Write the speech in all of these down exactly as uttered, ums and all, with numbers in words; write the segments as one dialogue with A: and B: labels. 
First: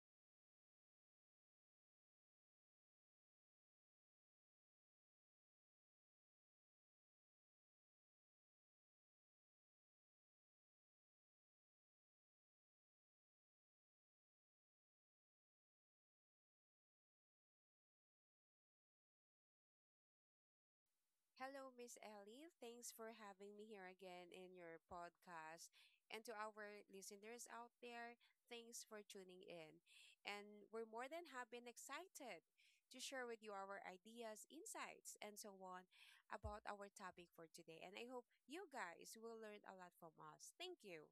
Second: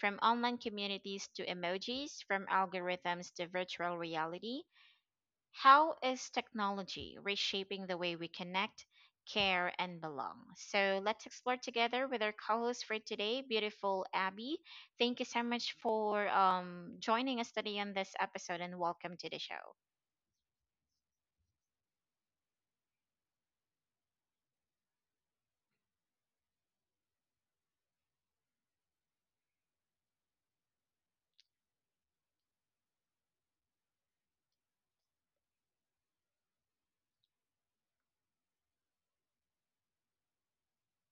A: from online communities to emojis, from algorithms to virtual reality, how is technology reshaping the way we connect, care, and belong? So let's explore together with our co-host for today, beautiful Abby. Thank you so much for um, joining us today on this episode, and welcome to the show.
B: Hello, Miss Ellie. Thanks for having me here again in your podcast. And to our listeners out there, thanks for tuning in. And we're more than happy and excited to share with you our ideas, insights, and so on about our topic for today. And I hope you guys will learn a lot from us. Thank you.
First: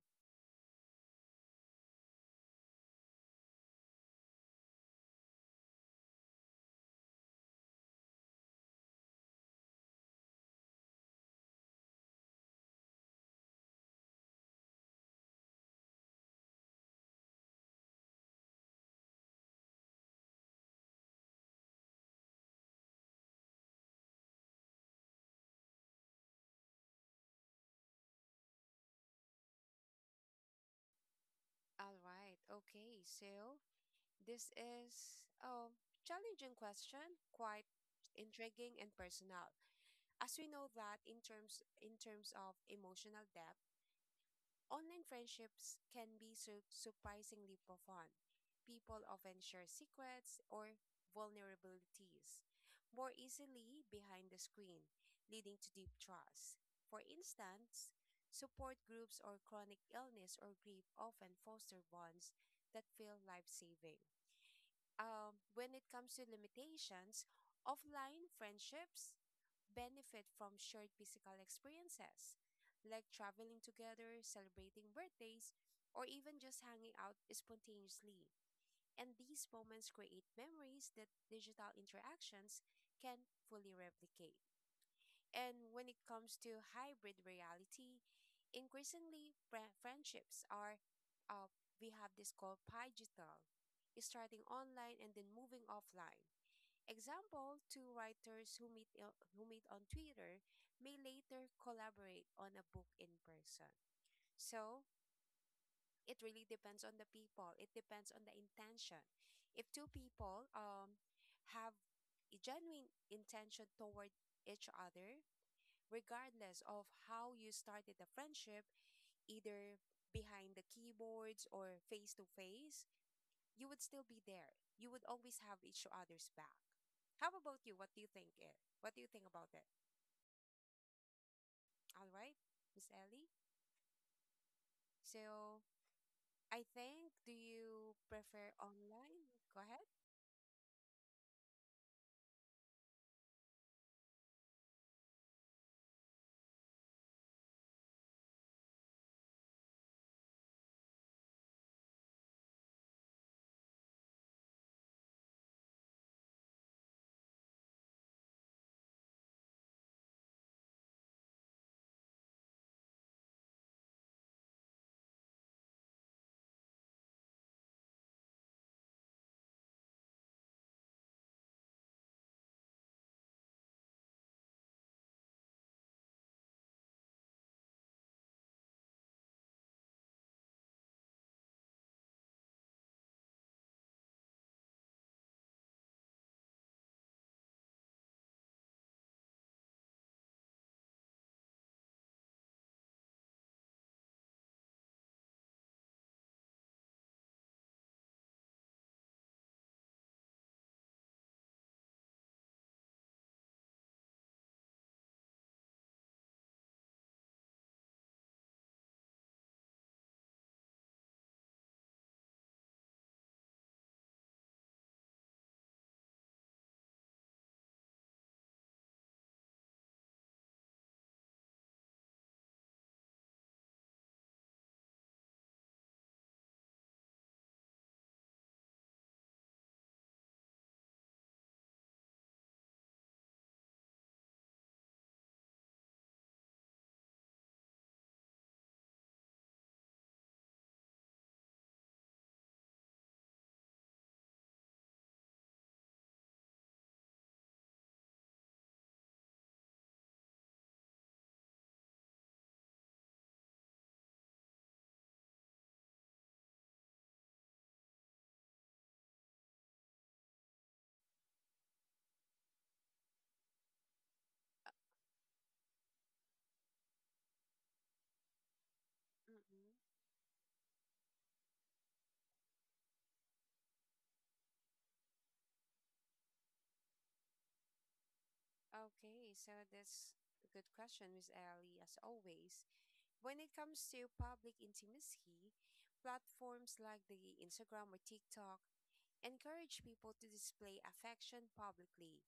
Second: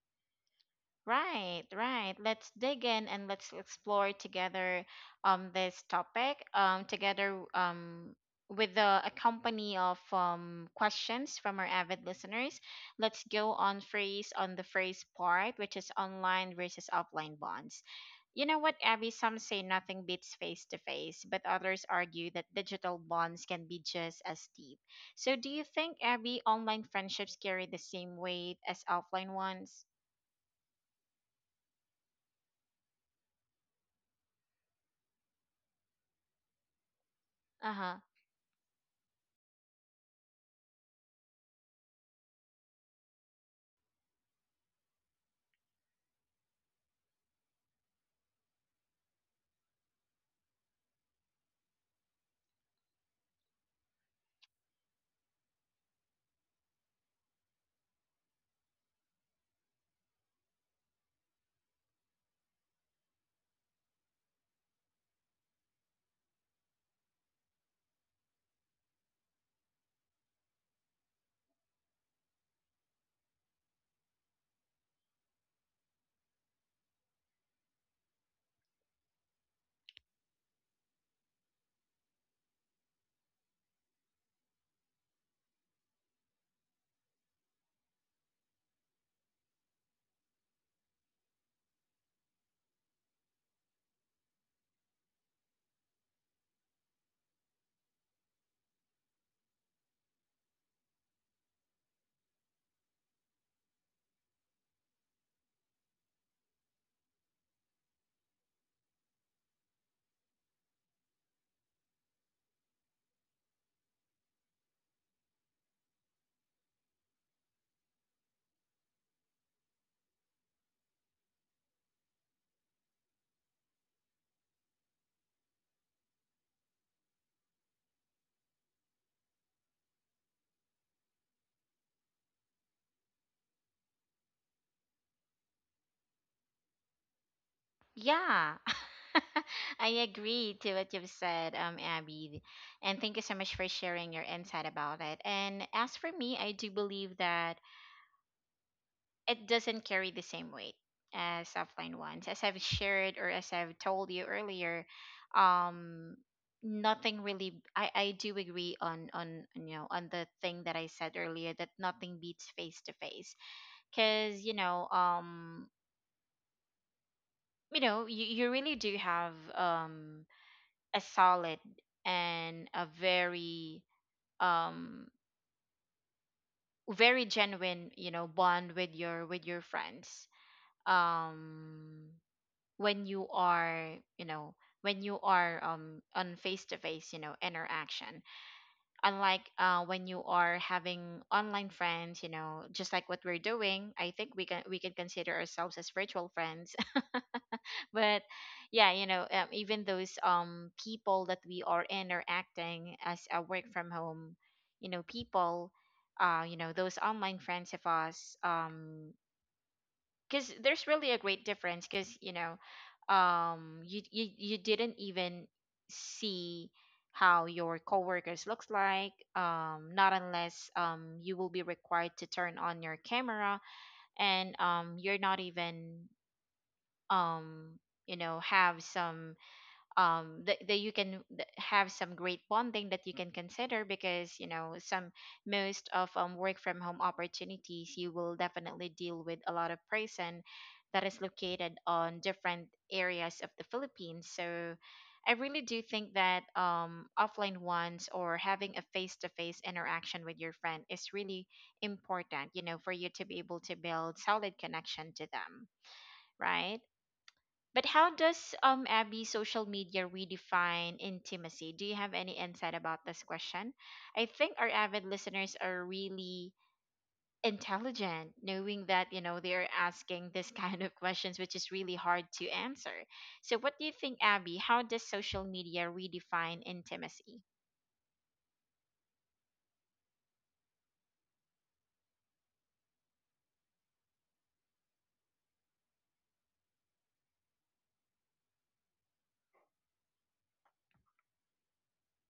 A: Right, right. Let's dig in and let's explore together um this topic um together um with the a company of um questions from our avid listeners. Let's go on phrase on the phrase part, which is online versus offline bonds. You know what, Abby? Some say nothing beats face to face, but others argue that digital bonds can be just as deep. So, do you think, Abby, online friendships carry the same weight as offline ones?
B: All right. Okay. So this is a challenging question, quite
A: Uh huh.
B: intriguing and personal. As we know that in terms in terms of emotional depth, online friendships can be su- surprisingly profound. People often share secrets or vulnerabilities more easily behind the screen, leading to deep trust. For instance, support groups or chronic illness or grief often foster bonds that feel life-saving um, when it comes to limitations, offline friendships benefit from shared physical experiences, like traveling together, celebrating birthdays, or even just hanging out spontaneously. And these moments create memories that digital interactions can fully replicate. And when it comes to hybrid reality, increasingly fri- friendships are, uh, we have this called digital, starting online and then moving offline. Example, two writers who meet il- who meet on Twitter may later collaborate on a book in person. So it really depends on the people. It depends on the intention. If two people um have a genuine intention toward each other, regardless of how you started the friendship, either behind the keyboards or face to face, you would still be there. You would always have each other's back. How about you? What do you think it? What do you think about it? All right, Miss Ellie. So I think, do you prefer
A: Yeah,
B: online? Go ahead.
A: I agree to what you've said, um, Abby. And thank you so much for sharing your insight about it. And as for me, I do believe that it doesn't carry the same weight as offline ones. As I've shared, or as I've told you earlier, um, nothing really. I I do agree on on you know on the thing that I said earlier, that nothing beats face to face, because you know um you know you, you really do have um a solid and a very um very genuine you know bond with your with your friends um when you are you know when you are um on face to face you know interaction, unlike uh when you are having online friends, you know, just like what we're doing. I think we can we can consider ourselves as virtual friends. But yeah, you know, um, even those um people that we are interacting as a work from home you know people, uh you know, those online friends of us, um because there's really a great difference, because you know um you, you you didn't even see how your coworkers looks like, um not unless um you will be required to turn on your camera. And um you're not even um you know have some um that, that you can th- have some great bonding that you can consider, because you know, some most of um, work from home opportunities, you will definitely deal with a lot of person that is located on different areas of the philippines. So I really do think that um, offline ones, or having a face-to-face interaction with your friend, is really important, you know, for you to be able to build solid connection to them, right? But how does um Abby, social media redefine intimacy? Do you have any insight about this question? I think our avid listeners are really intelligent, knowing that you know
B: Mm-mm.
A: they're asking this kind of questions, which is really hard to answer. So what do you think, Abby, how does social media redefine intimacy?
B: Okay, so that's a good question, Miss Ellie, as always. When it comes to public intimacy, platforms like the Instagram or TikTok encourage people to display affection publicly,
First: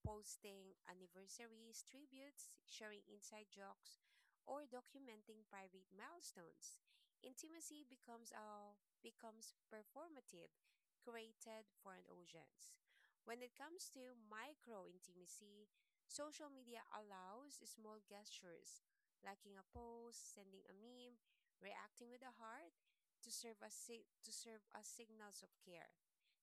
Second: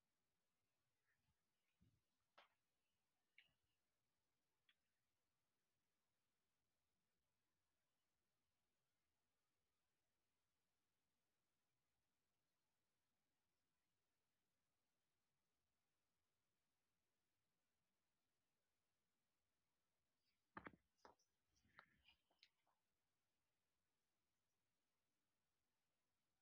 B: posting anniversaries, tributes, sharing inside jokes, or documenting private milestones. Intimacy becomes a becomes performative, created for an audience. When it comes to micro intimacy, social media allows small gestures, liking a post, sending a meme, reacting with a heart to serve as si- to serve as signals of care.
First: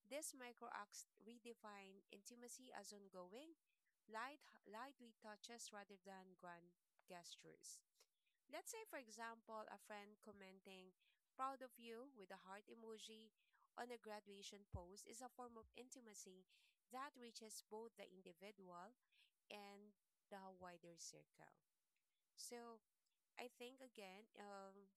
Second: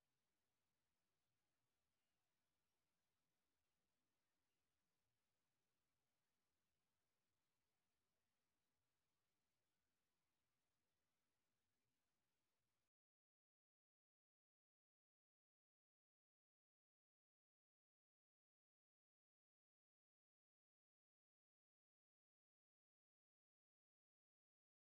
B: These micro acts redefine intimacy as ongoing, light, lightly touches rather than grand gestures. Let's say, for example, a friend commenting, proud of you with a heart emoji on a graduation post is a form of intimacy that reaches both the individual and the wider circle. So I think again, um,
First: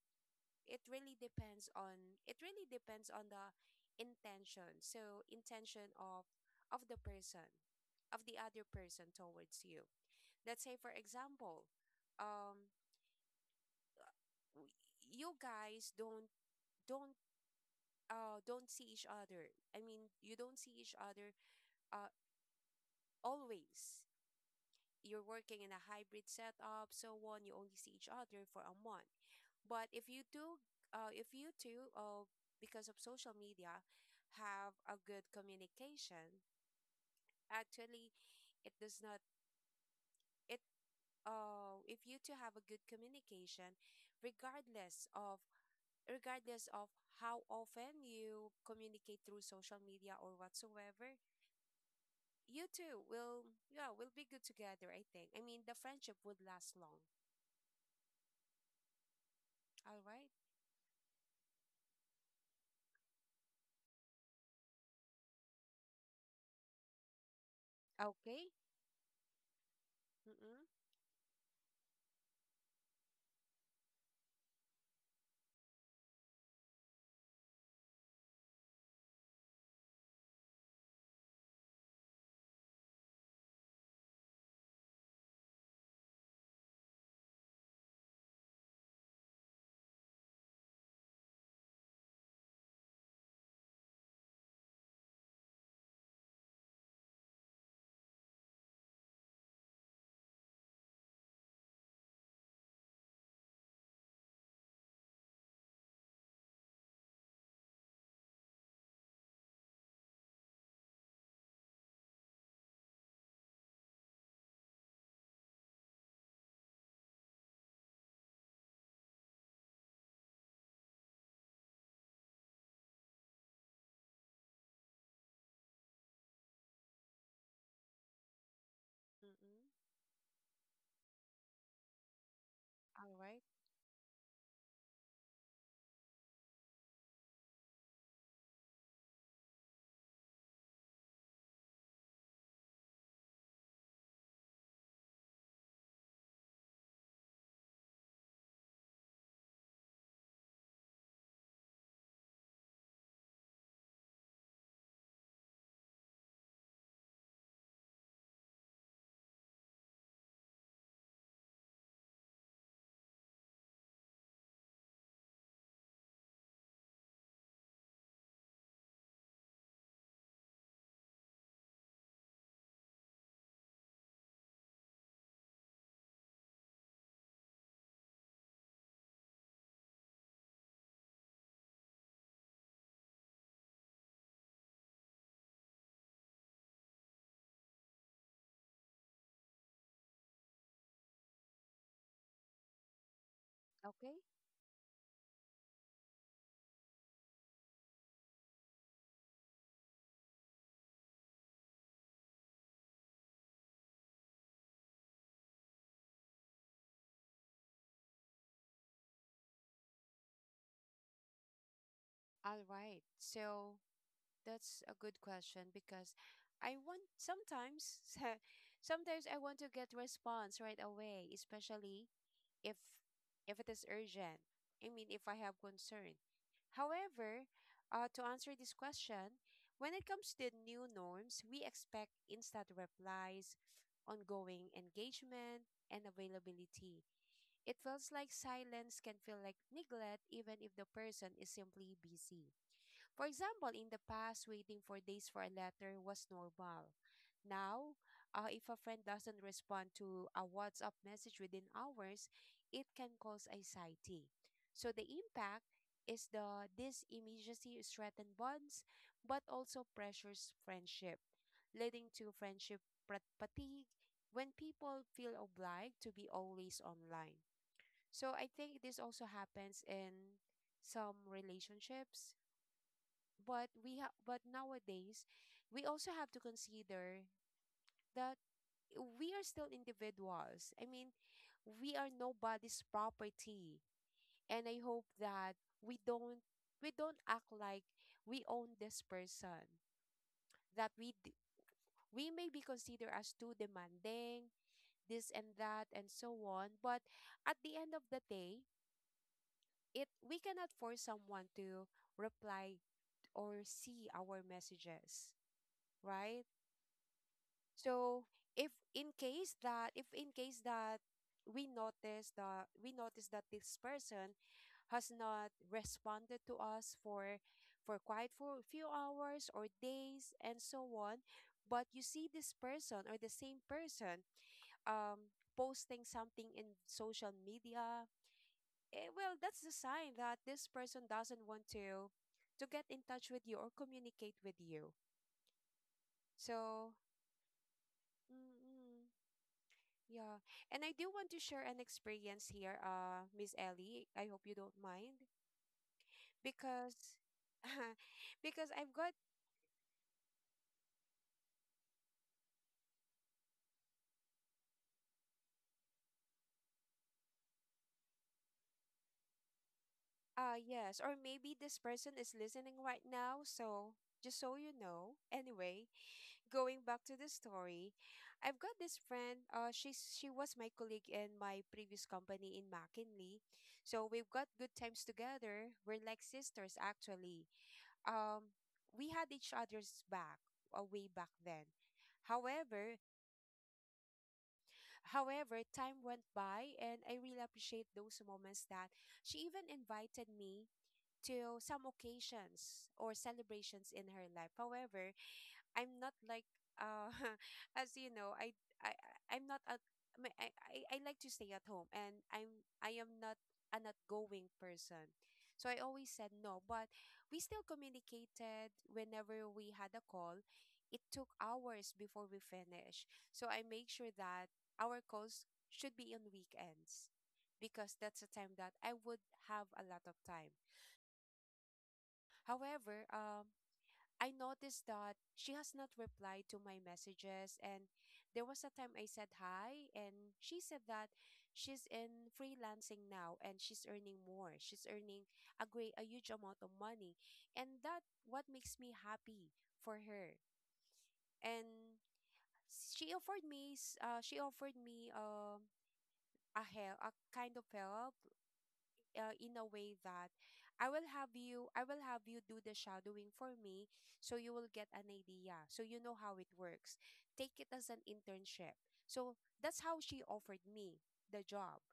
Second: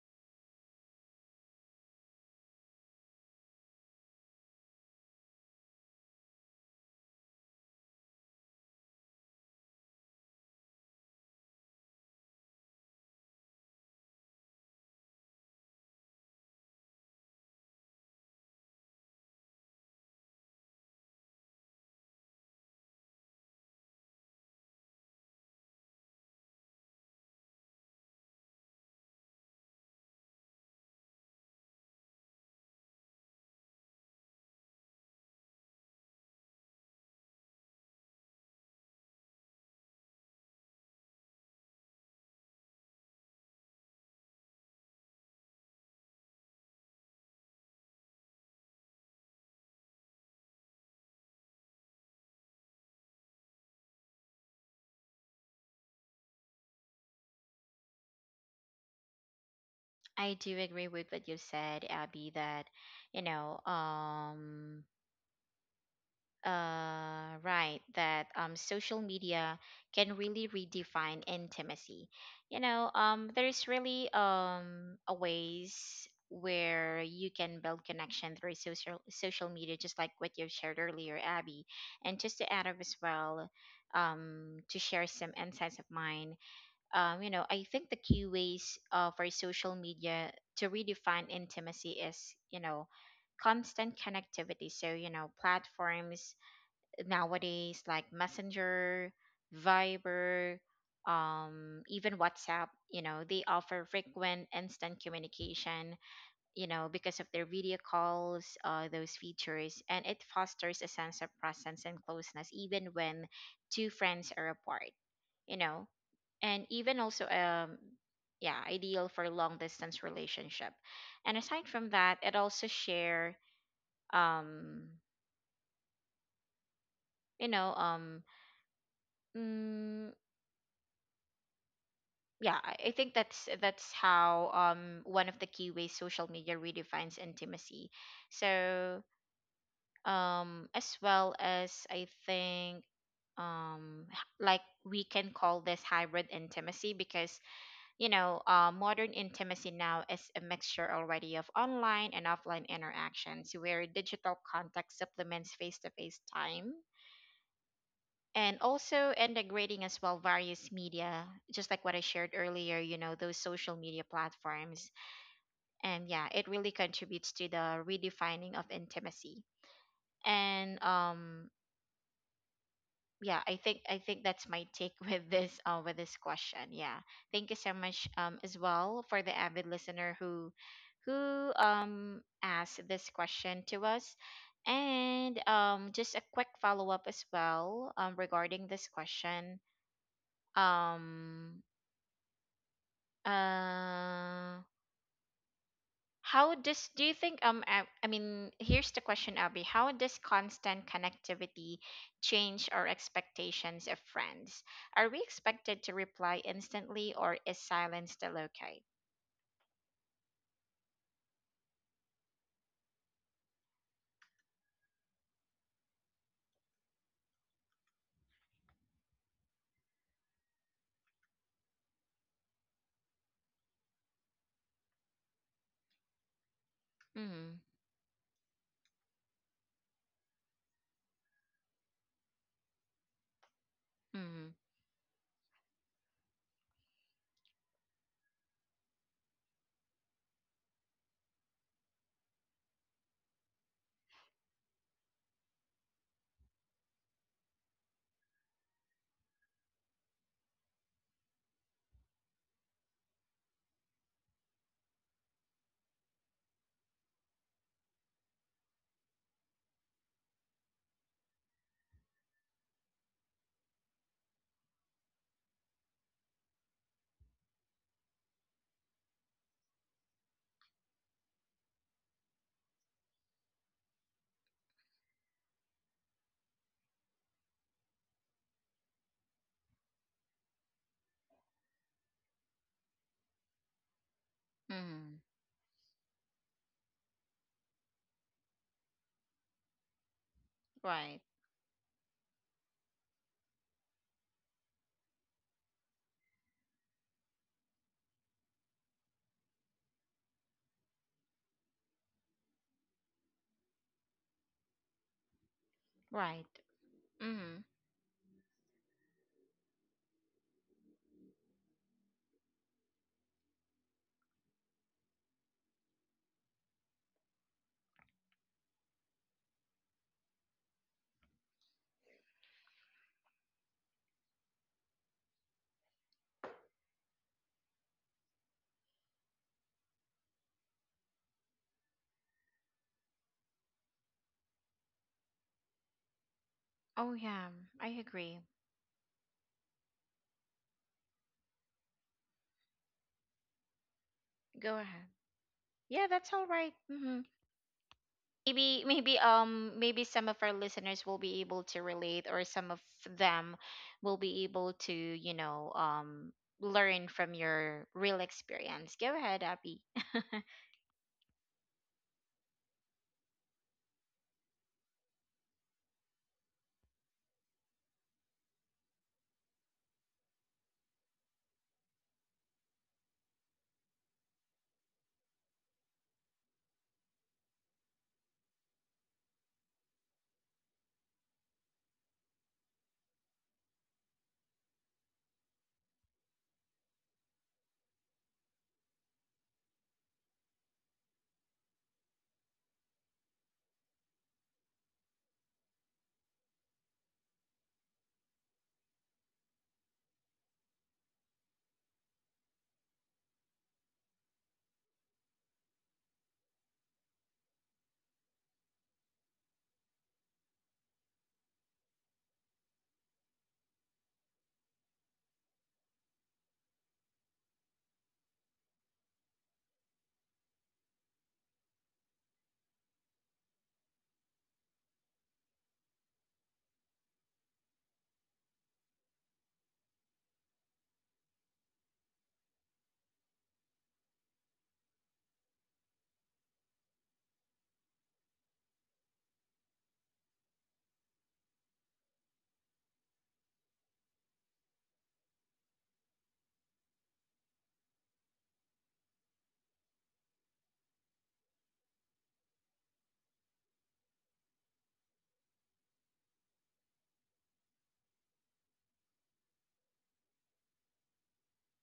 B: it really depends on, it really depends on the intention, so intention of of the person of the other person towards you. Let's say, for example, um w- you guys don't don't uh don't see each other. I mean, you don't see each other, uh always you're working in a hybrid setup, so on, you only see each other for a month. But if you do, uh, if you two, uh, because of social media, have a good communication, actually, it does not. It uh, if you two have a good communication, regardless of regardless of how often you communicate through social media or whatsoever, you two will, yeah, will be good together. I think. I mean, the friendship would last long. All right.
A: I do agree with what you said, Abby, that you know um uh, right, that
B: Okay.
A: um, social media can really
B: Mm-mm.
A: redefine intimacy. You know um, there's really um, a ways where you can build connection through social social media, just like what you shared earlier, Abby. And just to add up as well, um, to share some insights of mine, um, you know, I think the key ways, uh, for social media to redefine intimacy, is you know constant connectivity. So you know platforms nowadays like Messenger, Viber, um, even WhatsApp, you know they offer frequent instant communication, you know, because of their video calls, uh, those features, and it fosters a sense of presence and closeness even when two friends are apart, you know. And even also um yeah, ideal for long distance relationship. And aside from that, it also share um you know um
B: Mm-mm.
A: mm, yeah, i I think
B: All right.
A: that's that's how um one of the key ways social media redefines intimacy. So um as well as, I think um h- like we can call this hybrid intimacy, because you know uh, modern intimacy now is a mixture already of online and offline interactions, where digital contact supplements face-to-face time, and also integrating as well various media, just like what I shared earlier, you know, those social media platforms. And yeah, it really contributes to the redefining of intimacy. And um yeah, i think i think that's my take with this uh with this question. Yeah, thank you so much um as well for the avid listener who who um asked this question to us. And um just a quick follow up as well um regarding this question. um
B: Okay.
A: uh how does, do you think um I, I mean, here's the question, Abby. How does constant connectivity change our expectations of friends? Are we expected to reply instantly, or is silence still okay?
B: All right. So that's a good question because I want, sometimes sometimes I want to get response right away, especially if if it is urgent. I mean, if I have concern. However,
A: Mm-hmm.
B: uh, to answer this question, when it comes to new norms, we expect instant replies,
A: Mm-hmm.
B: ongoing engagement, and availability. It feels like silence can feel like neglect even if the person is simply busy. For example, in the past, waiting for days for a letter was normal. Now, uh, if a friend doesn't respond to a WhatsApp message within hours, it can cause anxiety. So the impact is the this immediacy strengthens bonds, but also pressures friendship, leading to friendship prat- fatigue when people feel obliged to be always online. So I think this also happens in some relationships, but we ha- but nowadays we also have to consider that we are still individuals. I mean, we are nobody's property. And I hope
A: Mm-hmm.
B: that we don't we don't act like we own this person. That we
A: Right.
B: d- we may be considered as too demanding, this and that and so on, but at the end of the day, it we cannot force someone to reply or see our messages, right?
A: Right. Mm-hmm.
B: So if in case that if in case that we notice that we notice that this person has not responded to us for for quite for a few hours or days and so on, but you see this person or the same person um posting something in social media. Eh, well, that's a sign that this person doesn't want to to get in touch with you or communicate with you. So,
A: Oh yeah, I agree.
B: mm-mm, yeah. And I do want to share an experience here, uh, Miss Ellie. I hope you don't
A: Go ahead.
B: mind
A: Yeah, that's all right.
B: because
A: Mm-hmm.
B: because
A: Maybe,
B: I've got,
A: maybe, um maybe some of our listeners will be able to relate, or some of them will be able to you know um learn from your real experience. Go ahead, Abby.
B: uh yes, or maybe this person is listening right now, so just so you know. Anyway, going back to the story, I've got this friend. Uh, she's she was my colleague in my previous company in McKinley, so we've got good times together. We're like sisters, actually. Um, we had each other's back, uh, way back then. However, however, time went by, and I really appreciate those moments that she even invited me to some occasions or celebrations in her life. However, I'm not like, uh as you know, I I I- I'm not a, I mean, I I I like to stay at home and I'm I am not an outgoing person. So I always said no, but we still communicated whenever we had a call. It took hours before we finish. So I make sure that our calls should be on weekends because that's a time that I would have a lot of time. However, um, I noticed that she has not replied to my messages. And there was a time I said hi, and she said that she's in freelancing now and she's earning more. She's earning a great, a huge amount of money. And that what makes me happy for her. And she offered me, s- uh, she offered me um a help, a kind of help, uh, in a way that I will have you I will have you do the shadowing for me, so you will get an idea, so you know how it works, take it as an internship. So that's how she offered me the job.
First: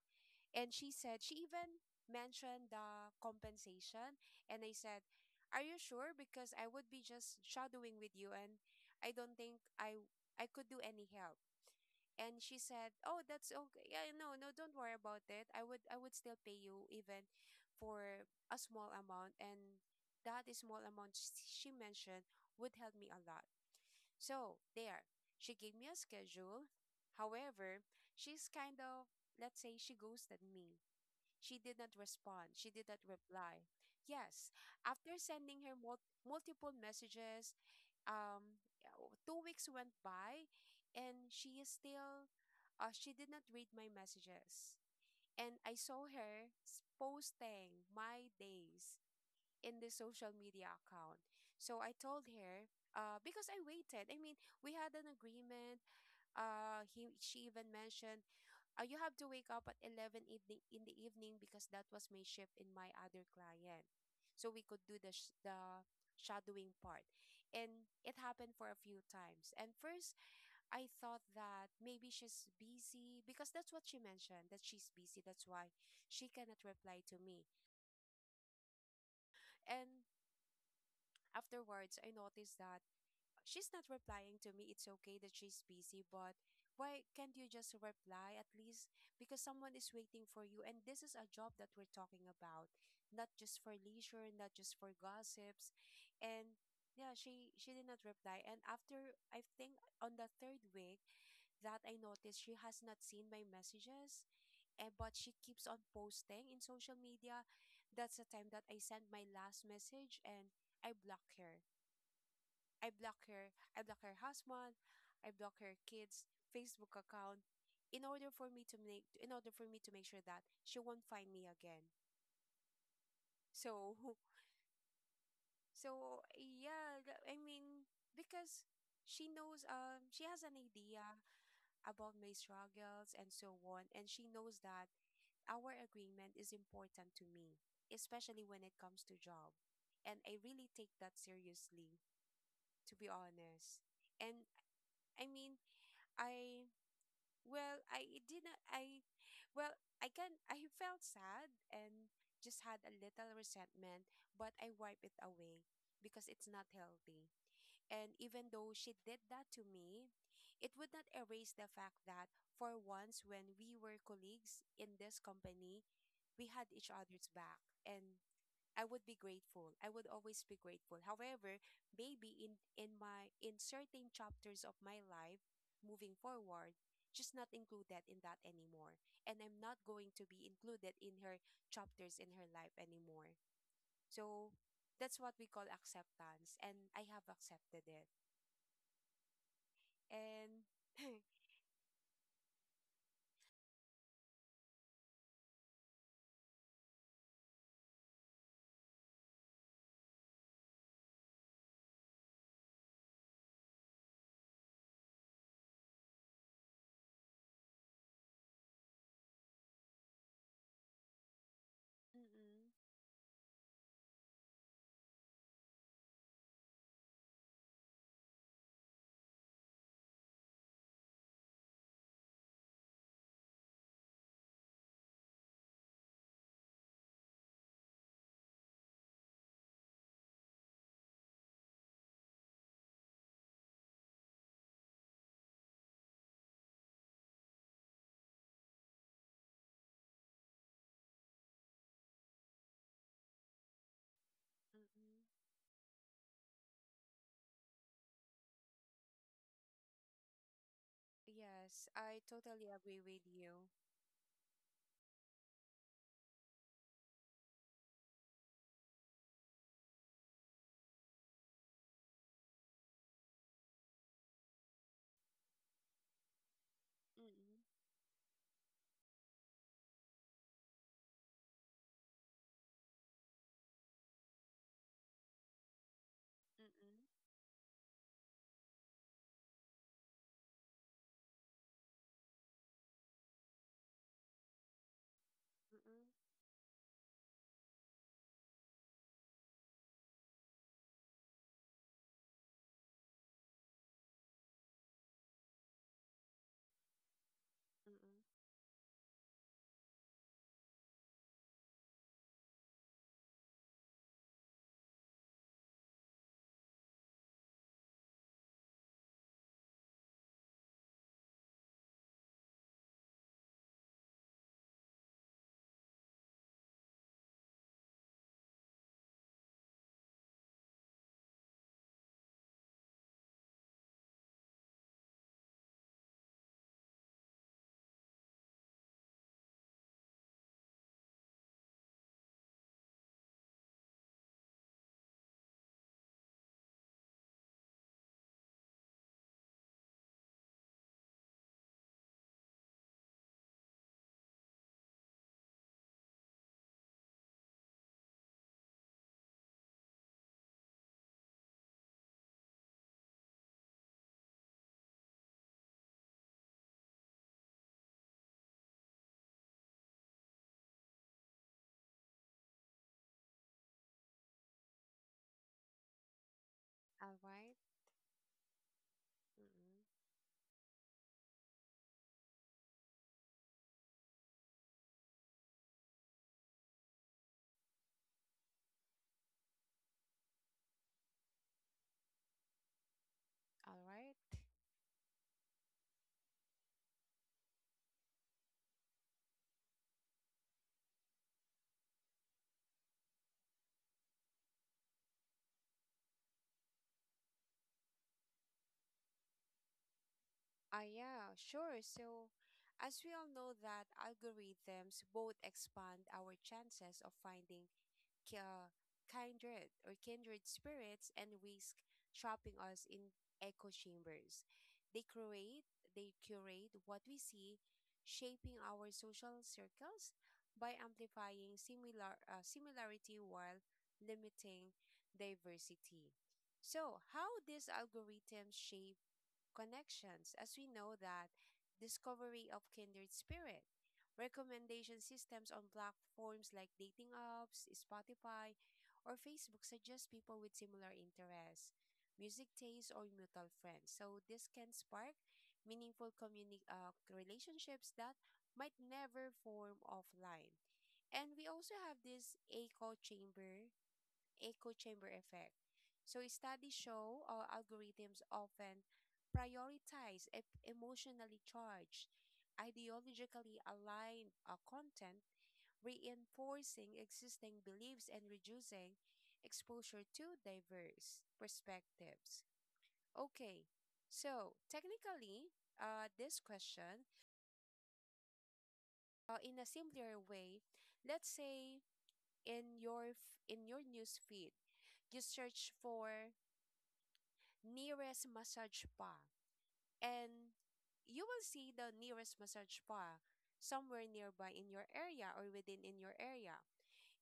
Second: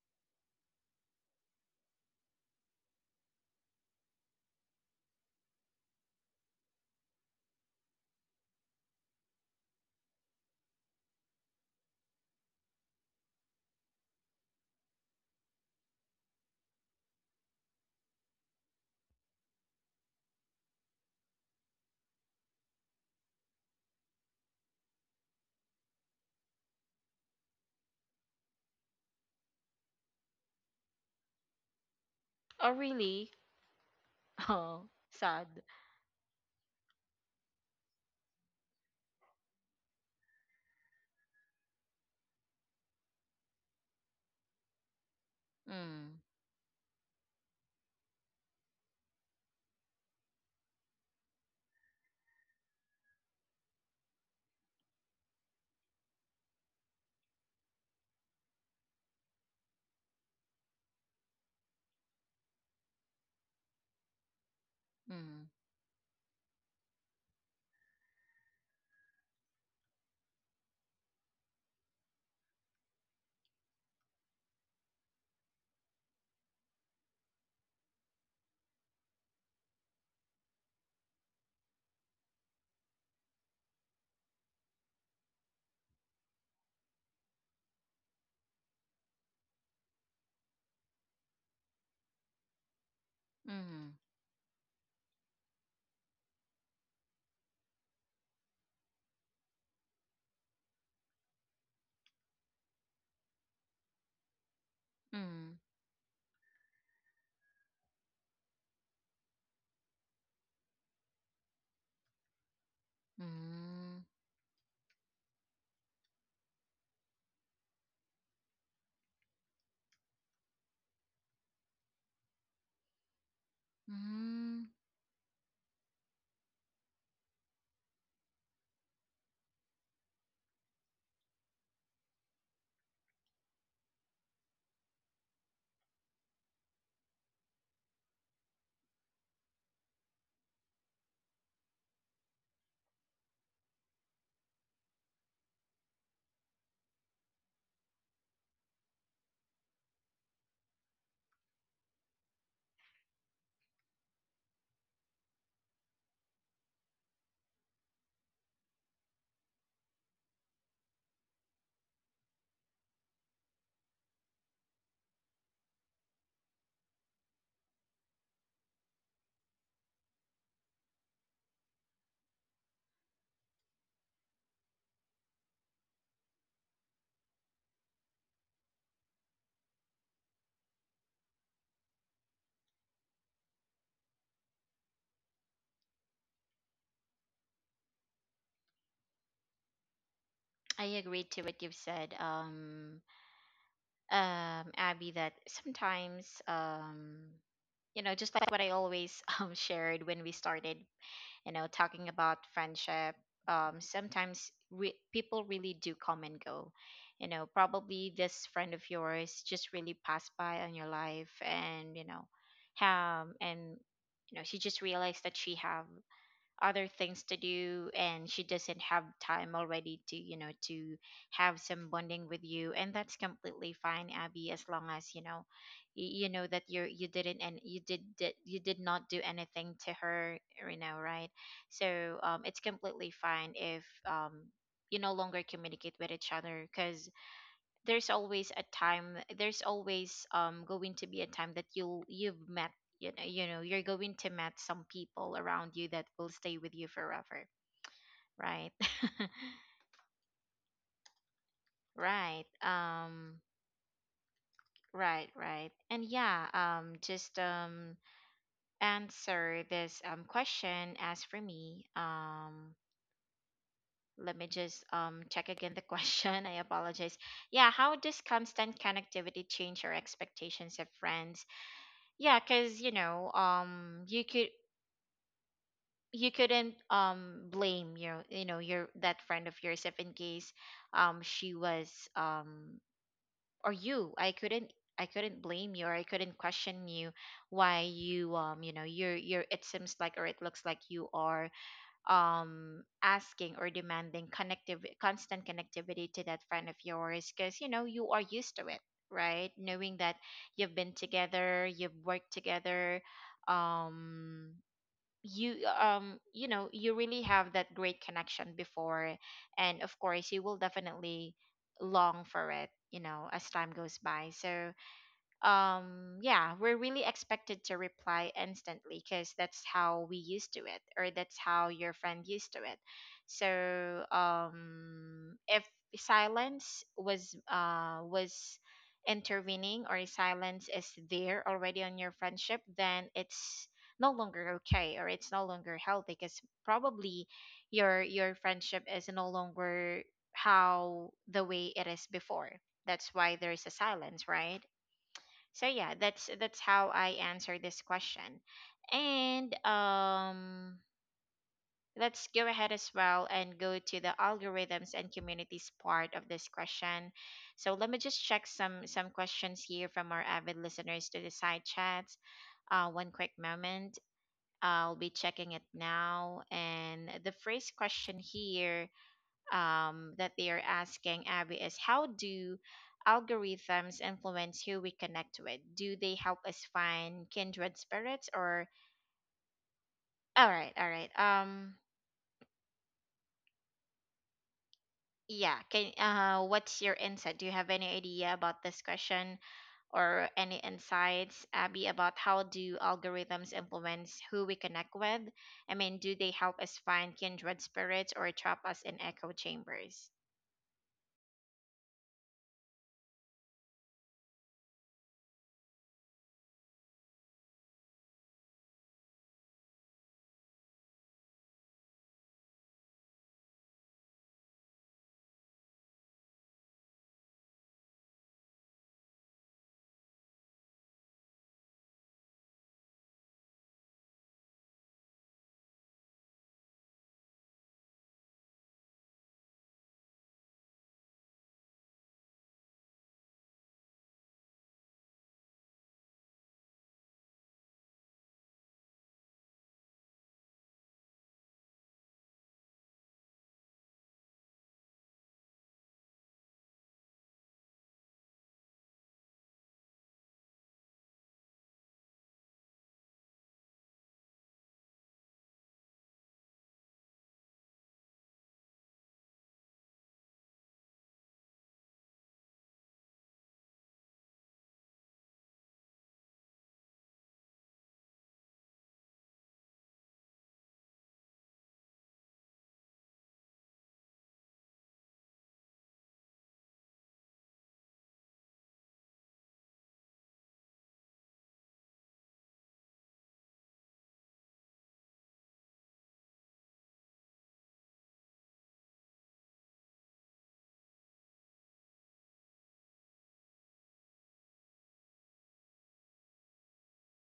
B: And she said, she even mentioned the compensation, and I said, are you sure? Because I would be just shadowing with you and I don't think I I could do any help. And she said, oh, that's okay, yeah, no no don't worry about it, i would I would still pay you even for a small amount, and that small amount sh- she mentioned would help me a lot. So there, she gave me a schedule. However, she's kind of, let's say, she ghosted me. She did not respond. She
A: Oh
B: did not
A: really?
B: reply. Yes,
A: Oh,
B: after
A: sad.
B: sending her mul- multiple messages, um, yeah, w- two weeks went by, and she is still, uh, she did not read my messages. And I saw
A: Mm.
B: her s- posting my days in the social media account. So I told her, uh, because I waited. I mean, we had an agreement. Uh, he she even mentioned, uh, you have to wake up at eleven evening in the evening because that was my shift in my other client. So we could do the, sh-
A: Mm.
B: the shadowing part. And it happened for a few times. And first, I thought that maybe she's busy because that's what she mentioned, that she's busy. That's why she cannot reply to me. And afterwards, I noticed that she's not replying to me. It's okay that she's busy, but why can't you just reply at least? Because someone is waiting for you. And this is a job that we're talking about, not just for
A: Mm.
B: leisure, not just for gossips. And yeah, she she did not reply. And after I think on the third week that I noticed she has not seen my messages, and but she
A: Mm.
B: keeps on posting in social media. That's the time that I sent my last message and I block her I block her. I block
A: Mm.
B: her husband. I block her kids' Facebook account in order for me to make in order for me to make sure that she won't find me again. So
A: Mm.
B: so yeah, th- I mean because she knows, um she has an idea about my struggles and so on, and she knows that our agreement is important to me, especially when it comes to job. And I really take that seriously, to be honest. And I mean, I Well, I did not. I, well, I can. I felt sad and just had a little resentment, but I wipe it away because it's not healthy. And even though she did that to me, it would not erase the fact that for once, when we were colleagues in this company, we had each other's back. And I would be grateful. I would always be grateful. However, maybe in in my in certain chapters of my life moving forward, just not include that in that anymore. And I'm not going to be included in her chapters in her life anymore. So that's what we call acceptance and I have accepted it. And
A: I agree to what you've said, um um Abby, that sometimes um you know, just like what I always um shared when we started you know talking about friendship, um sometimes re- people really do come and go. You know, probably this friend of yours just really passed by on your life, and you know
B: mm-mm,
A: um and you know, she just realized that she have other things to do, and she doesn't have time already to you know to have some bonding with you. And that's completely fine, Abby, as long as you know y- you know that you're you didn't, and you did, did you did not do anything to her, you know, right? So um it's completely fine if um you no longer communicate with each other, because there's always a time, there's always um going to be a time that you'll you've met, you know. You know, you're going to met some
B: mm-mm.
A: people around you that will stay with you forever, right?
B: Yes, I
A: Right.
B: totally agree with
A: Um
B: you.
A: right, right. And yeah, um just um answer this um question. As for me, um let me just um check again the question. I apologize. Yeah,
B: Mm-mm,
A: how does constant connectivity change your expectations of friends? Yeah, because you know um you could, you couldn't
B: mm-mm,
A: um blame your, you know, your that friend of yours if in case um she was um or you. I couldn't, I couldn't blame you, or I
B: mm-mm,
A: couldn't question you why you, um you know, you're you're it seems like, or it looks like you are um asking or demanding connective constant connectivity to that friend of yours, because you know you are
B: mm-mm.
A: used to it, right? Knowing that you've been together, you've worked together, um you um you know you really have that great connection before, and of course you will definitely long for it, you know, as time goes by. So um yeah, we're really expected to reply instantly, because that's how we used to it, or that's how your friend used to it. So um if silence was uh was intervening, or silence is there already on your friendship, then it's no longer okay, or it's no longer healthy, because probably your your friendship is no longer how the way it is before. That's why there is a silence, right? So yeah, that's that's how I answer this question. And um let's go ahead as well and go to the algorithms and communities part of this question. So let me just check some some questions here from our avid listeners to the side chats. uh, one quick moment, I'll be checking it now. And
B: All
A: the
B: right.
A: first question here
B: Mm-mm.
A: um, that they are asking Abby is, how do algorithms influence who we connect with? Do they help us find kindred spirits, or all right, all right. Um
B: All right.
A: yeah, can uh what's your insight? Do you have any idea about this question, or any insights, Abby, about how do algorithms influence who we connect with? I mean, do they help us find kindred spirits, or trap us in echo chambers?
B: Ah, yeah, sure. So, as we all know that algorithms both expand our chances of finding ki- uh, kindred or kindred spirits and risk trapping us in echo chambers. They create, they curate what we see, shaping our social circles by amplifying similar uh, similarity while limiting diversity. So, how these algorithms shape connections, as we know that discovery of kindred spirit, recommendation systems on platforms like dating apps, Spotify, or Facebook suggest people with similar interests, music tastes, or mutual friends. So this can spark meaningful communi- uh, relationships that might never form offline. And we also have this echo chamber echo chamber effect. So studies show our algorithms often prioritize e- emotionally charged, ideologically aligned uh, content, reinforcing existing beliefs and reducing exposure to diverse perspectives. Okay, so technically, uh, this question, uh, in a simpler way, let's say in your f- in your news feed, you search for nearest massage spa. And you will see the nearest massage spa somewhere nearby in your area or within in your area.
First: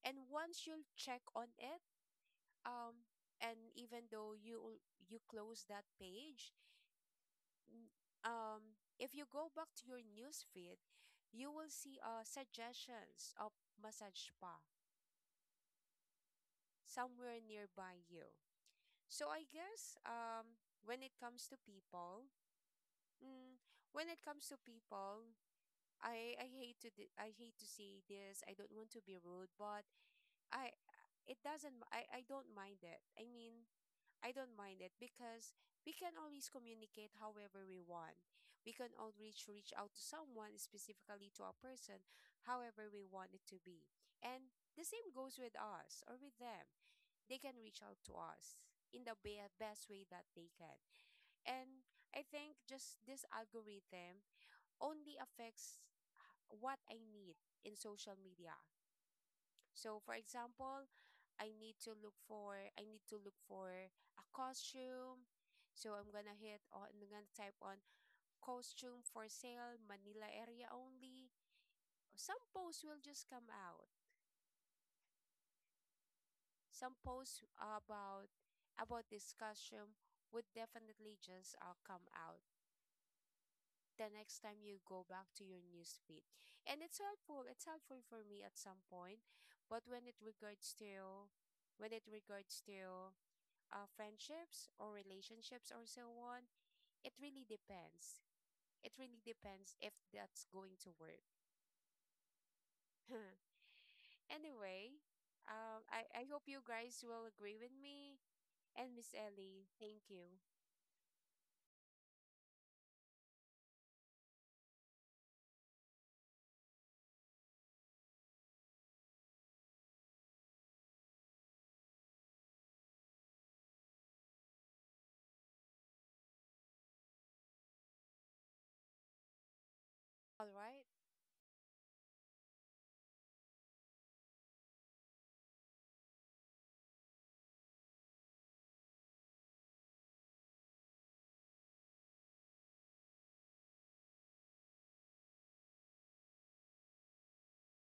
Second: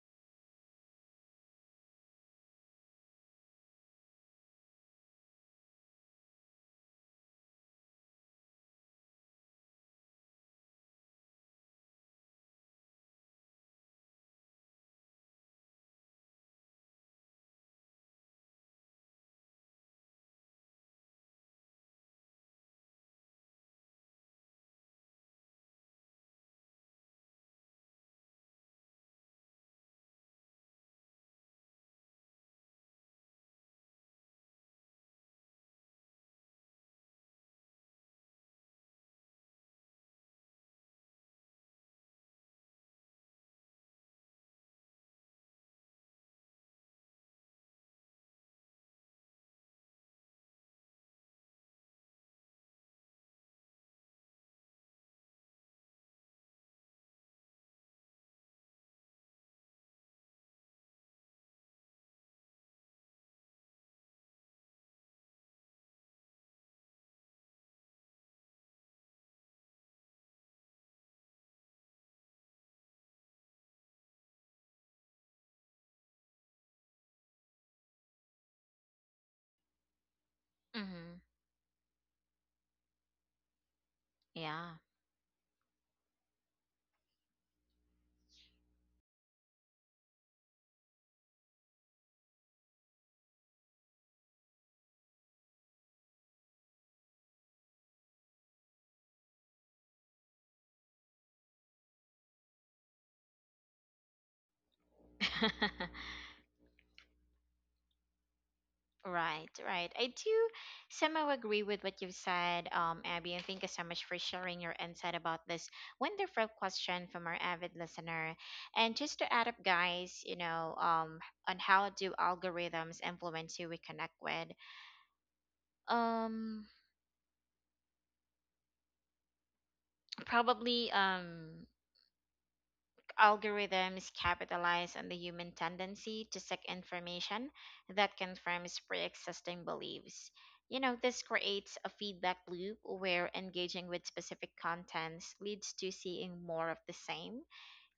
B: And once you'll check on it, um, and even though you you close that page, n- um, if you go back to your news feed, you will see uh, suggestions of massage spa somewhere nearby you. So I guess um, when it comes to people, mm, when it comes to people, I I hate to di- I hate to say this. I don't want to be rude, but I it doesn't m- I I don't mind it. I mean, I don't mind it because we can always communicate however we want. We can always reach out to someone, specifically to a person, however we want it to be. And the same goes with us or with them. They can reach out to us in the be- best way that they can. And I think just this algorithm only affects what I need in social media. So for example, I need to look for I need to look for a costume. So I'm gonna hit on I'm gonna type on costume for sale, Manila area only. Some posts will just come out. Some posts about about this costume would definitely
A: Mm-hmm.
B: just uh, come out the next time
A: Yeah.
B: you go back to your newsfeed. And it's helpful. It's helpful for me at some point. But when it regards to when it regards to uh, friendships or relationships or so on, it really depends. It really depends if that's going to work. Anyway, um, I, I hope you guys will agree with me and Miss
A: Right,
B: Ellie.
A: right. I
B: Thank you.
A: do somehow agree with what you've said, um, Abby, and thank you so much for sharing your insight about this wonderful question from our avid listener. And just to add up, guys, you know, um, on how do algorithms influence who we connect with? Um,
B: All right.
A: probably, um, Algorithms capitalize on the human tendency to seek information that confirms pre existing beliefs. You know, this creates a feedback loop where engaging with specific contents leads to seeing more of the same,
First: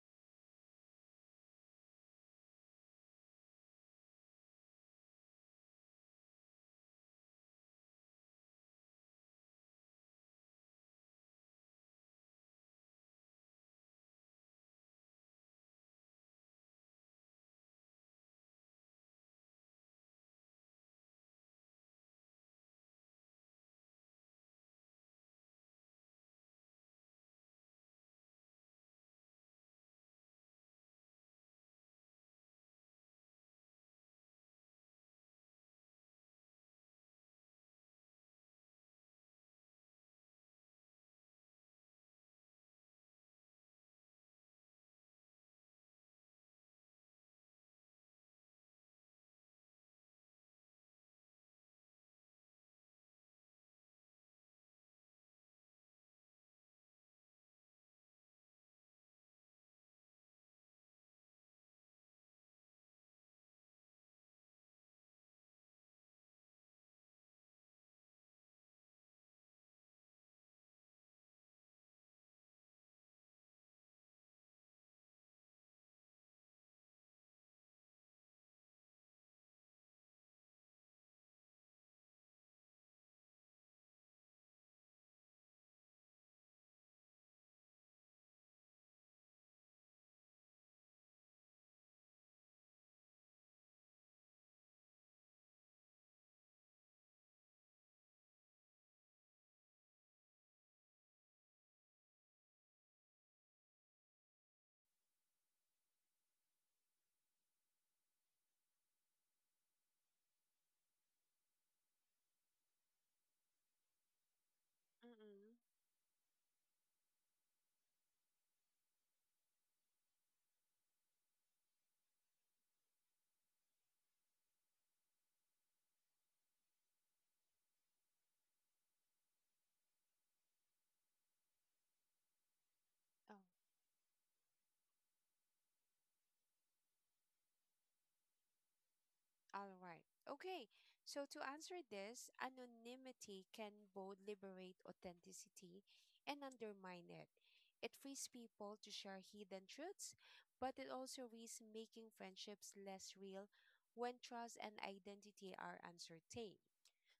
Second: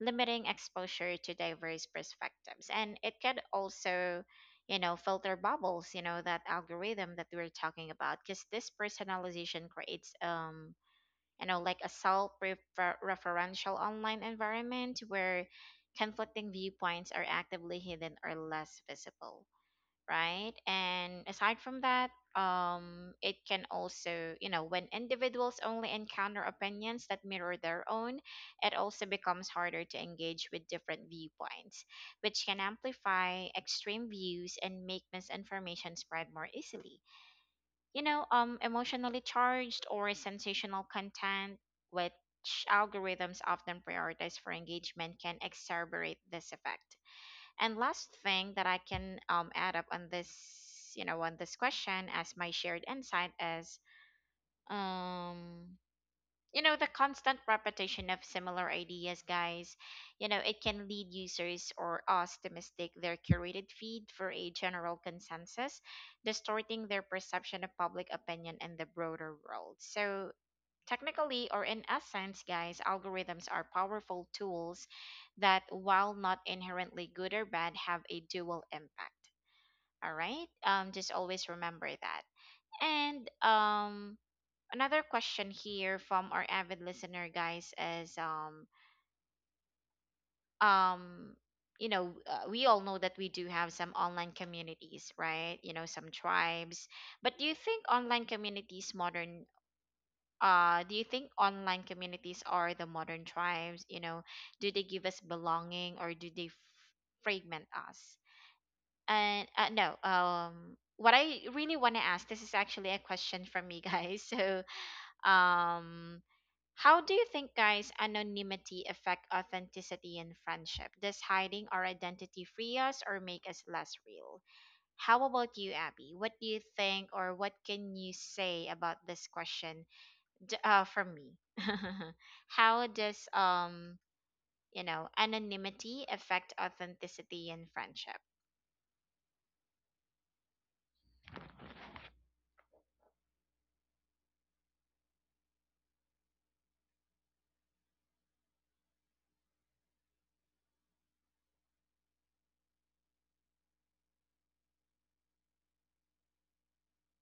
A: limiting exposure to diverse perspectives. And it could also, you know, filter bubbles, you know, that algorithm that we were talking about, because this personalization creates um, you know, like a self-referential online environment where conflicting viewpoints are actively hidden or less visible, right? And aside from that, um, it can also, you know, when individuals only encounter opinions that mirror their own, it also becomes harder to engage with different viewpoints, which can amplify extreme views and make misinformation spread more easily. You know, um, emotionally charged or sensational content, which algorithms often prioritize for engagement, can exacerbate this effect. And last thing that I can um, add up on this, you know, on this question as my shared insight is, um, you know, the constant repetition of similar ideas, guys, you know, it can lead users or us to mistake their curated feed for a general consensus, distorting their perception of public opinion in the broader world. So technically or in essence, guys, algorithms are powerful tools that, while not inherently good or bad, have a dual impact. All right, um just always remember that. And um another question here from our avid listener, guys, is um um you know, uh, we all know that we do have some online communities, right? You know, some tribes. But do you think online communities modern, uh do you think online communities are the modern tribes? You know, do they give us belonging, or do they f- fragment us? And uh, no um what I really want to ask, this is actually a question from me, guys, so
B: Mm-mm.
A: um how do you think, guys, anonymity affect authenticity in friendship? Does hiding our identity free us or make us less real? How about you, Abby? What do you think, or what can you say about this question? D- uh, from me, how does
B: Oh.
A: um you know, anonymity affect authenticity in friendship?
B: All right. Okay. So to answer this, anonymity can both liberate authenticity and undermine it. It frees people to share hidden truths, but it also risks making friendships less real when trust and identity are uncertain.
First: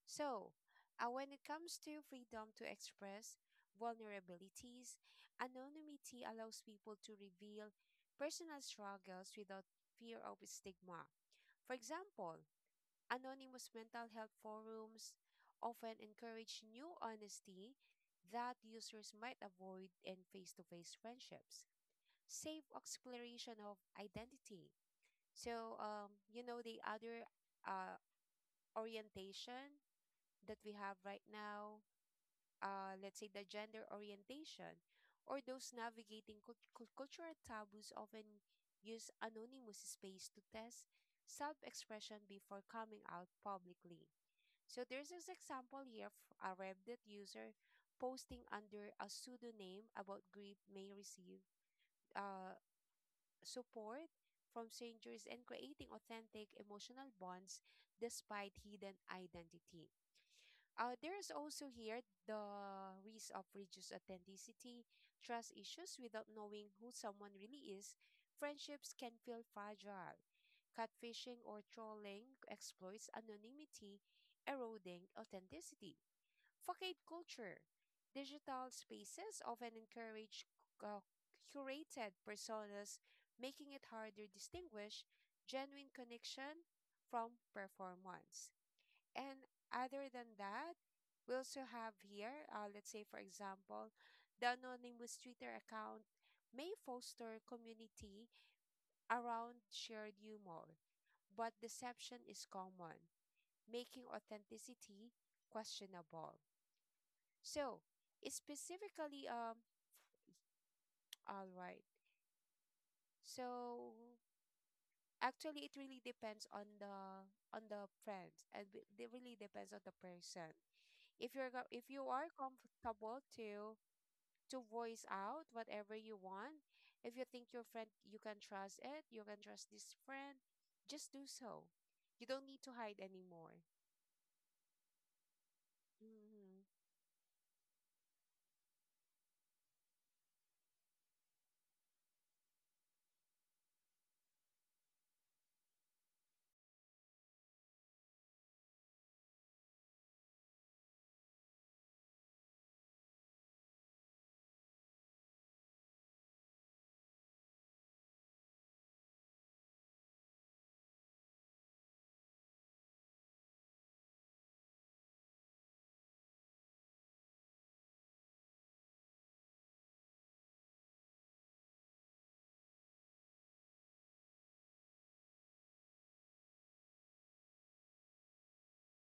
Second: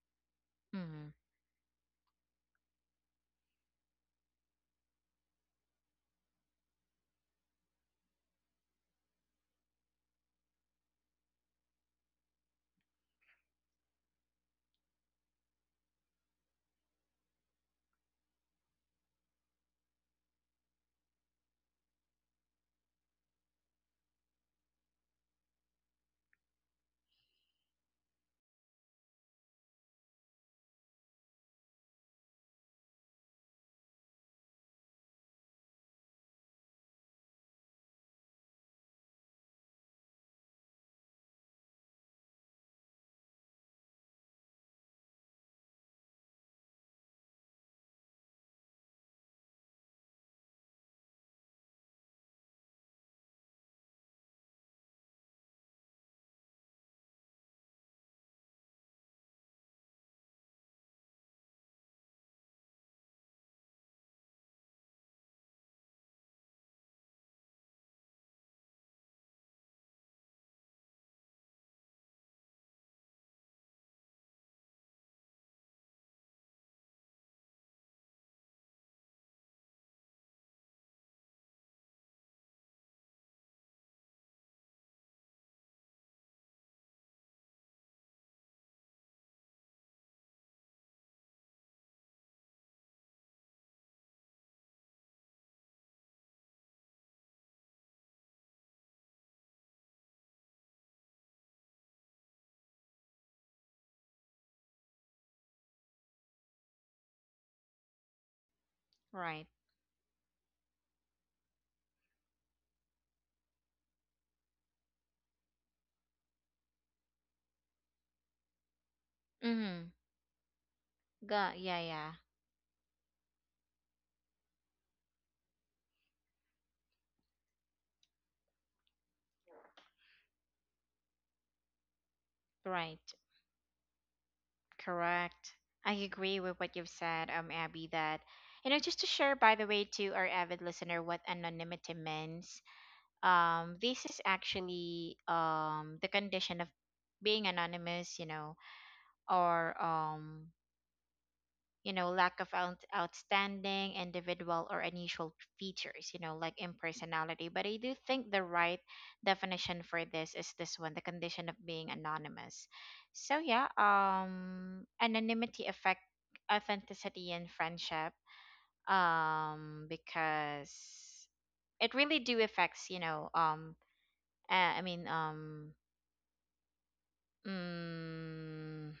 B: So, uh,
A: Mm-hmm.
B: when it comes to freedom to express vulnerabilities, anonymity allows people to reveal personal struggles without fear of stigma. For example, anonymous mental health forums often encourage new honesty that users might avoid in face to face friendships. Safe exploration of identity. So, um, you know, the other uh, orientation that we have right now, uh, let's say the gender orientation, or those navigating cult- cult- cultural taboos often use anonymous space to test self expression before coming out publicly. So there's this example here of a Reddit user posting under a pseudonym about grief may receive uh, support from strangers and creating authentic emotional bonds despite hidden identity. Uh, there is also here the risk of reduced authenticity, trust issues without knowing who someone really is. Friendships can feel fragile. Catfishing or trolling exploits anonymity, eroding authenticity. Facade culture. Digital spaces often encourage uh, curated personas, making it hard to distinguish genuine connection from performance. And other than that, we also have here, uh, let's say, for example, the anonymous Twitter account may foster community around shared humor, but deception is common, making authenticity questionable. So, specifically,
A: Right.
B: um, all right. So, actually, it really depends on the on the friends, and b- it really depends on
A: Mm-hmm.
B: the person. If
A: Go,
B: you're go-
A: yeah,
B: if you
A: yeah,
B: are comfortable to to voice out whatever you want, if you think your friend you can trust it, you can trust this friend, just do so. You don't need to hide
A: right.
B: anymore.
A: Correct. I agree with what
B: Mm-hmm.
A: you've said, um, Abby, that, you know, just to share, by the way, to our avid listener what anonymity means, um, this is actually um, the condition of being anonymous, you know, or um, you know, lack of out- outstanding individual or unusual features, you know, like impersonality. But I do think the right definition for this is this one, the condition of being anonymous. So yeah, um anonymity affect authenticity in friendship. Um because it really do affects, you know, um uh, I mean, um mm,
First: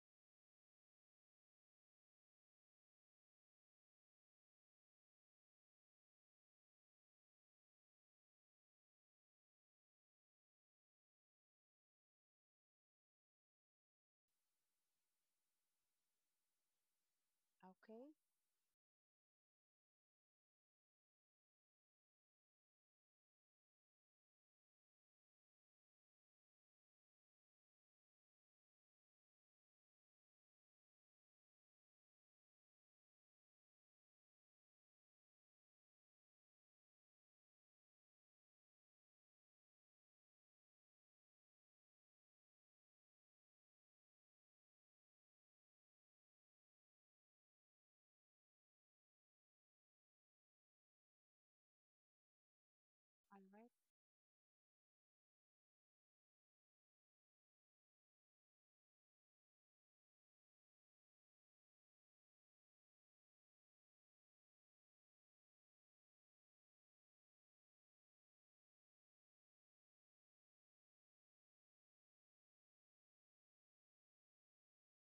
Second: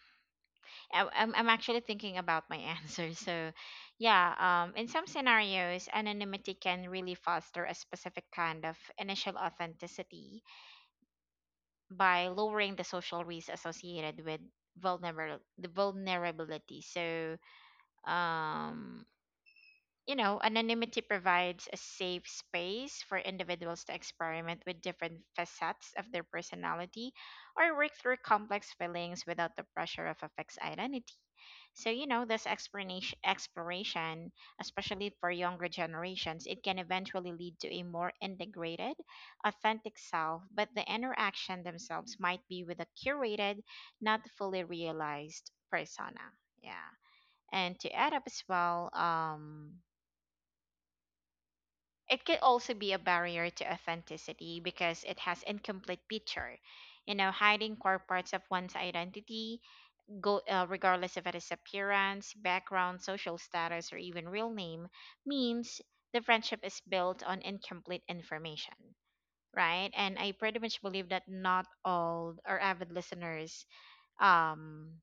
A: I, I'm, I'm actually thinking about my answer. So, yeah, um, in some scenarios, anonymity can really foster a specific kind of initial authenticity by lowering the social risk associated with vulnerable the vulnerability. So,
B: Okay.
A: um, you know, anonymity provides a safe space for individuals to experiment with different facets of their personality or work through complex feelings without the pressure of a fixed identity. So you know, this explanation exploration, especially for younger generations, it can eventually lead to a more integrated, authentic self, but the interaction themselves might be with a curated, not fully realized persona. Yeah. And to add up as well, um it could also be a
B: All
A: barrier to
B: right.
A: authenticity because it has incomplete picture, you know, hiding core parts of one's identity, go uh, regardless of its appearance, background, social status, or even real name, means the friendship is built on incomplete information, right? And I pretty much believe that not all our avid listeners, um,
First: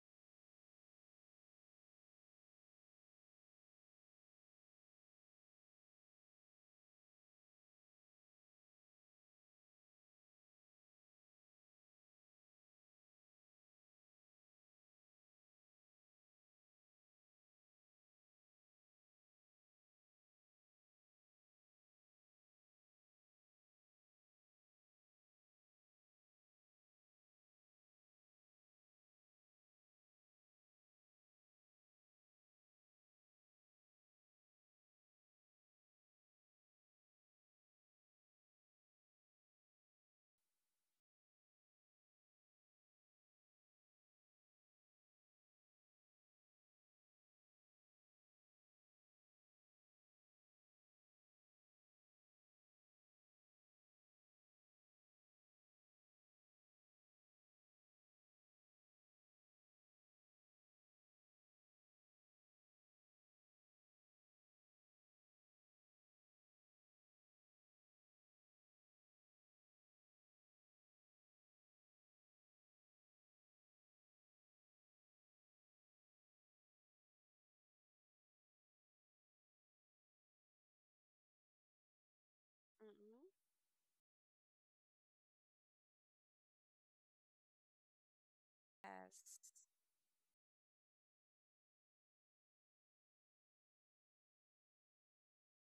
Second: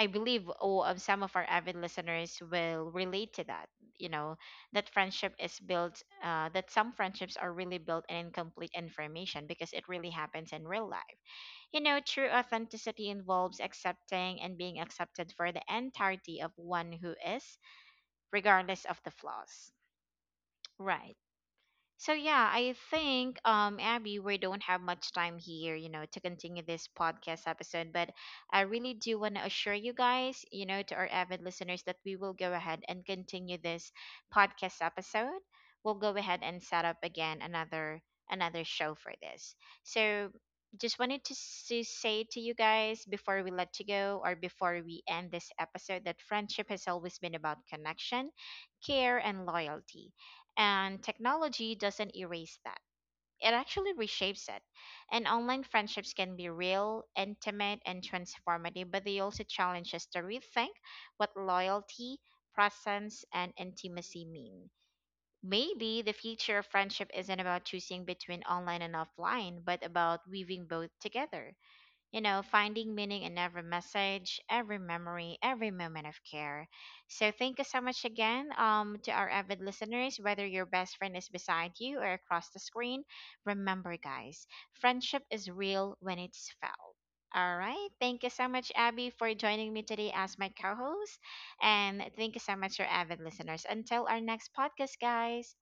A: I believe oh, um, some of our avid listeners will relate to that. You know, that friendship is built, uh, that some friendships are really built on incomplete information because it really happens in real life. You know, true authenticity involves accepting and being accepted for the entirety of one who is, regardless of the flaws. Right. So yeah, I think um Abby, we don't have much time here, you know, to continue this podcast episode, but I really do want to assure you guys, you know, to our avid listeners that we will go ahead and continue this podcast episode. We'll go ahead and set up again another another show for this. So just wanted to, s- to say to you guys before we let you go or before we end this episode that friendship has always been about connection, care and loyalty, and technology doesn't erase that. It actually reshapes it. And online friendships can be real, intimate, and transformative, but they also challenge us to rethink what loyalty, presence, and intimacy mean. Maybe the future of friendship isn't about choosing between online and offline, but about weaving both together, you know, finding meaning in every message, every memory, every moment of care. So thank you so much again, um, to our avid listeners, whether your best friend is beside you or across the screen.
B: Mm-hmm.
A: Remember, guys, friendship is real when it's felt. All right. Thank you so much, Abby, for
B: Yes.
A: joining me today as my co host. And thank you so much, your avid listeners. Until our next podcast, guys.